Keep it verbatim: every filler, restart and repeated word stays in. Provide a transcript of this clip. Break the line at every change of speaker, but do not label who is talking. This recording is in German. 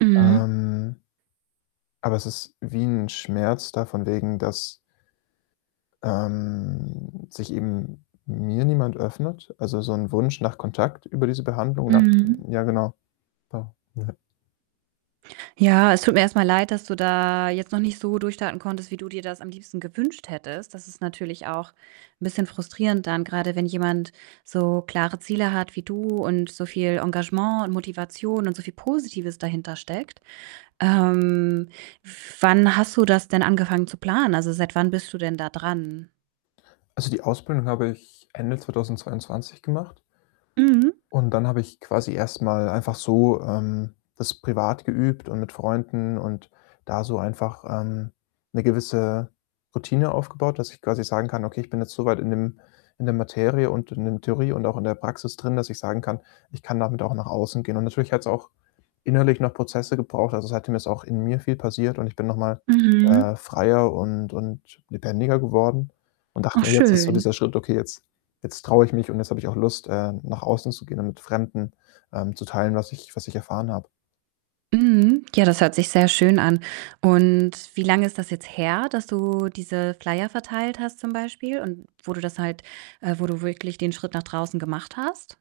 Mhm.
Ähm Aber es ist wie 'n Schmerz da, von wegen, dass ähm, sich eben mir niemand öffnet? Also, so 'n Wunsch nach Kontakt über diese Behandlung nach
Mhm.
ja, genau, pa mhm.
Ja, es tut mir erst mal leid, dass du da jetzt noch nicht so durchstarten konntest, wie du dir das am liebsten gewünscht hättest. Das ist natürlich auch 'n bisschen frustrierend dann, grade wenn jemand so klare Ziele hat wie du und so viel Engagement und Motivation und so viel Positives dahintersteckt. Ähm, wann hast du das denn angefangen zu planen? Also, seit wann bist du denn da dran?
Also, die Ausbildung habe ich Ende zweitausendzweiundzwanzig gemacht.
Mhm.
Und dann habe ich quasi erst mal einfach so, ähm, das privat geübt und mit Freunden und da so einfach, ähm, 'ne gewisse Routine aufgebaut, dass ich quasi sagen kann: „Okay, bin jetzt so weit in dem in der Materie und in dem Theorie und auch in der Praxis drin, dass ich sagen kann, 'ich kann damit auch nach außen gehen'.“ Und natürlich hat's auch innerlich noch Prozesse gebraucht. Also, seitdem ist auch in mir viel passiert und ich bin noch mal, äh,
Mhm.
freier und und lebendiger geworden und dachte
Och
mir: „Jetzt ist so
schön.
dieser Schritt, okay, jetzt jetzt traue ich mich und jetzt habe ich auch Lust, äh, nach außen zu gehen und mit Fremden, ähm, zu teilen, was ich was ich erfahren habe.“
Mhm, ja, das hört sich sehr schön an und wie lange ist das jetzt her, dass du diese Flyer verteilt hast zum Beispiel und wo du das halt äh, wo du wirklich den Schritt nach draußen gemacht hast?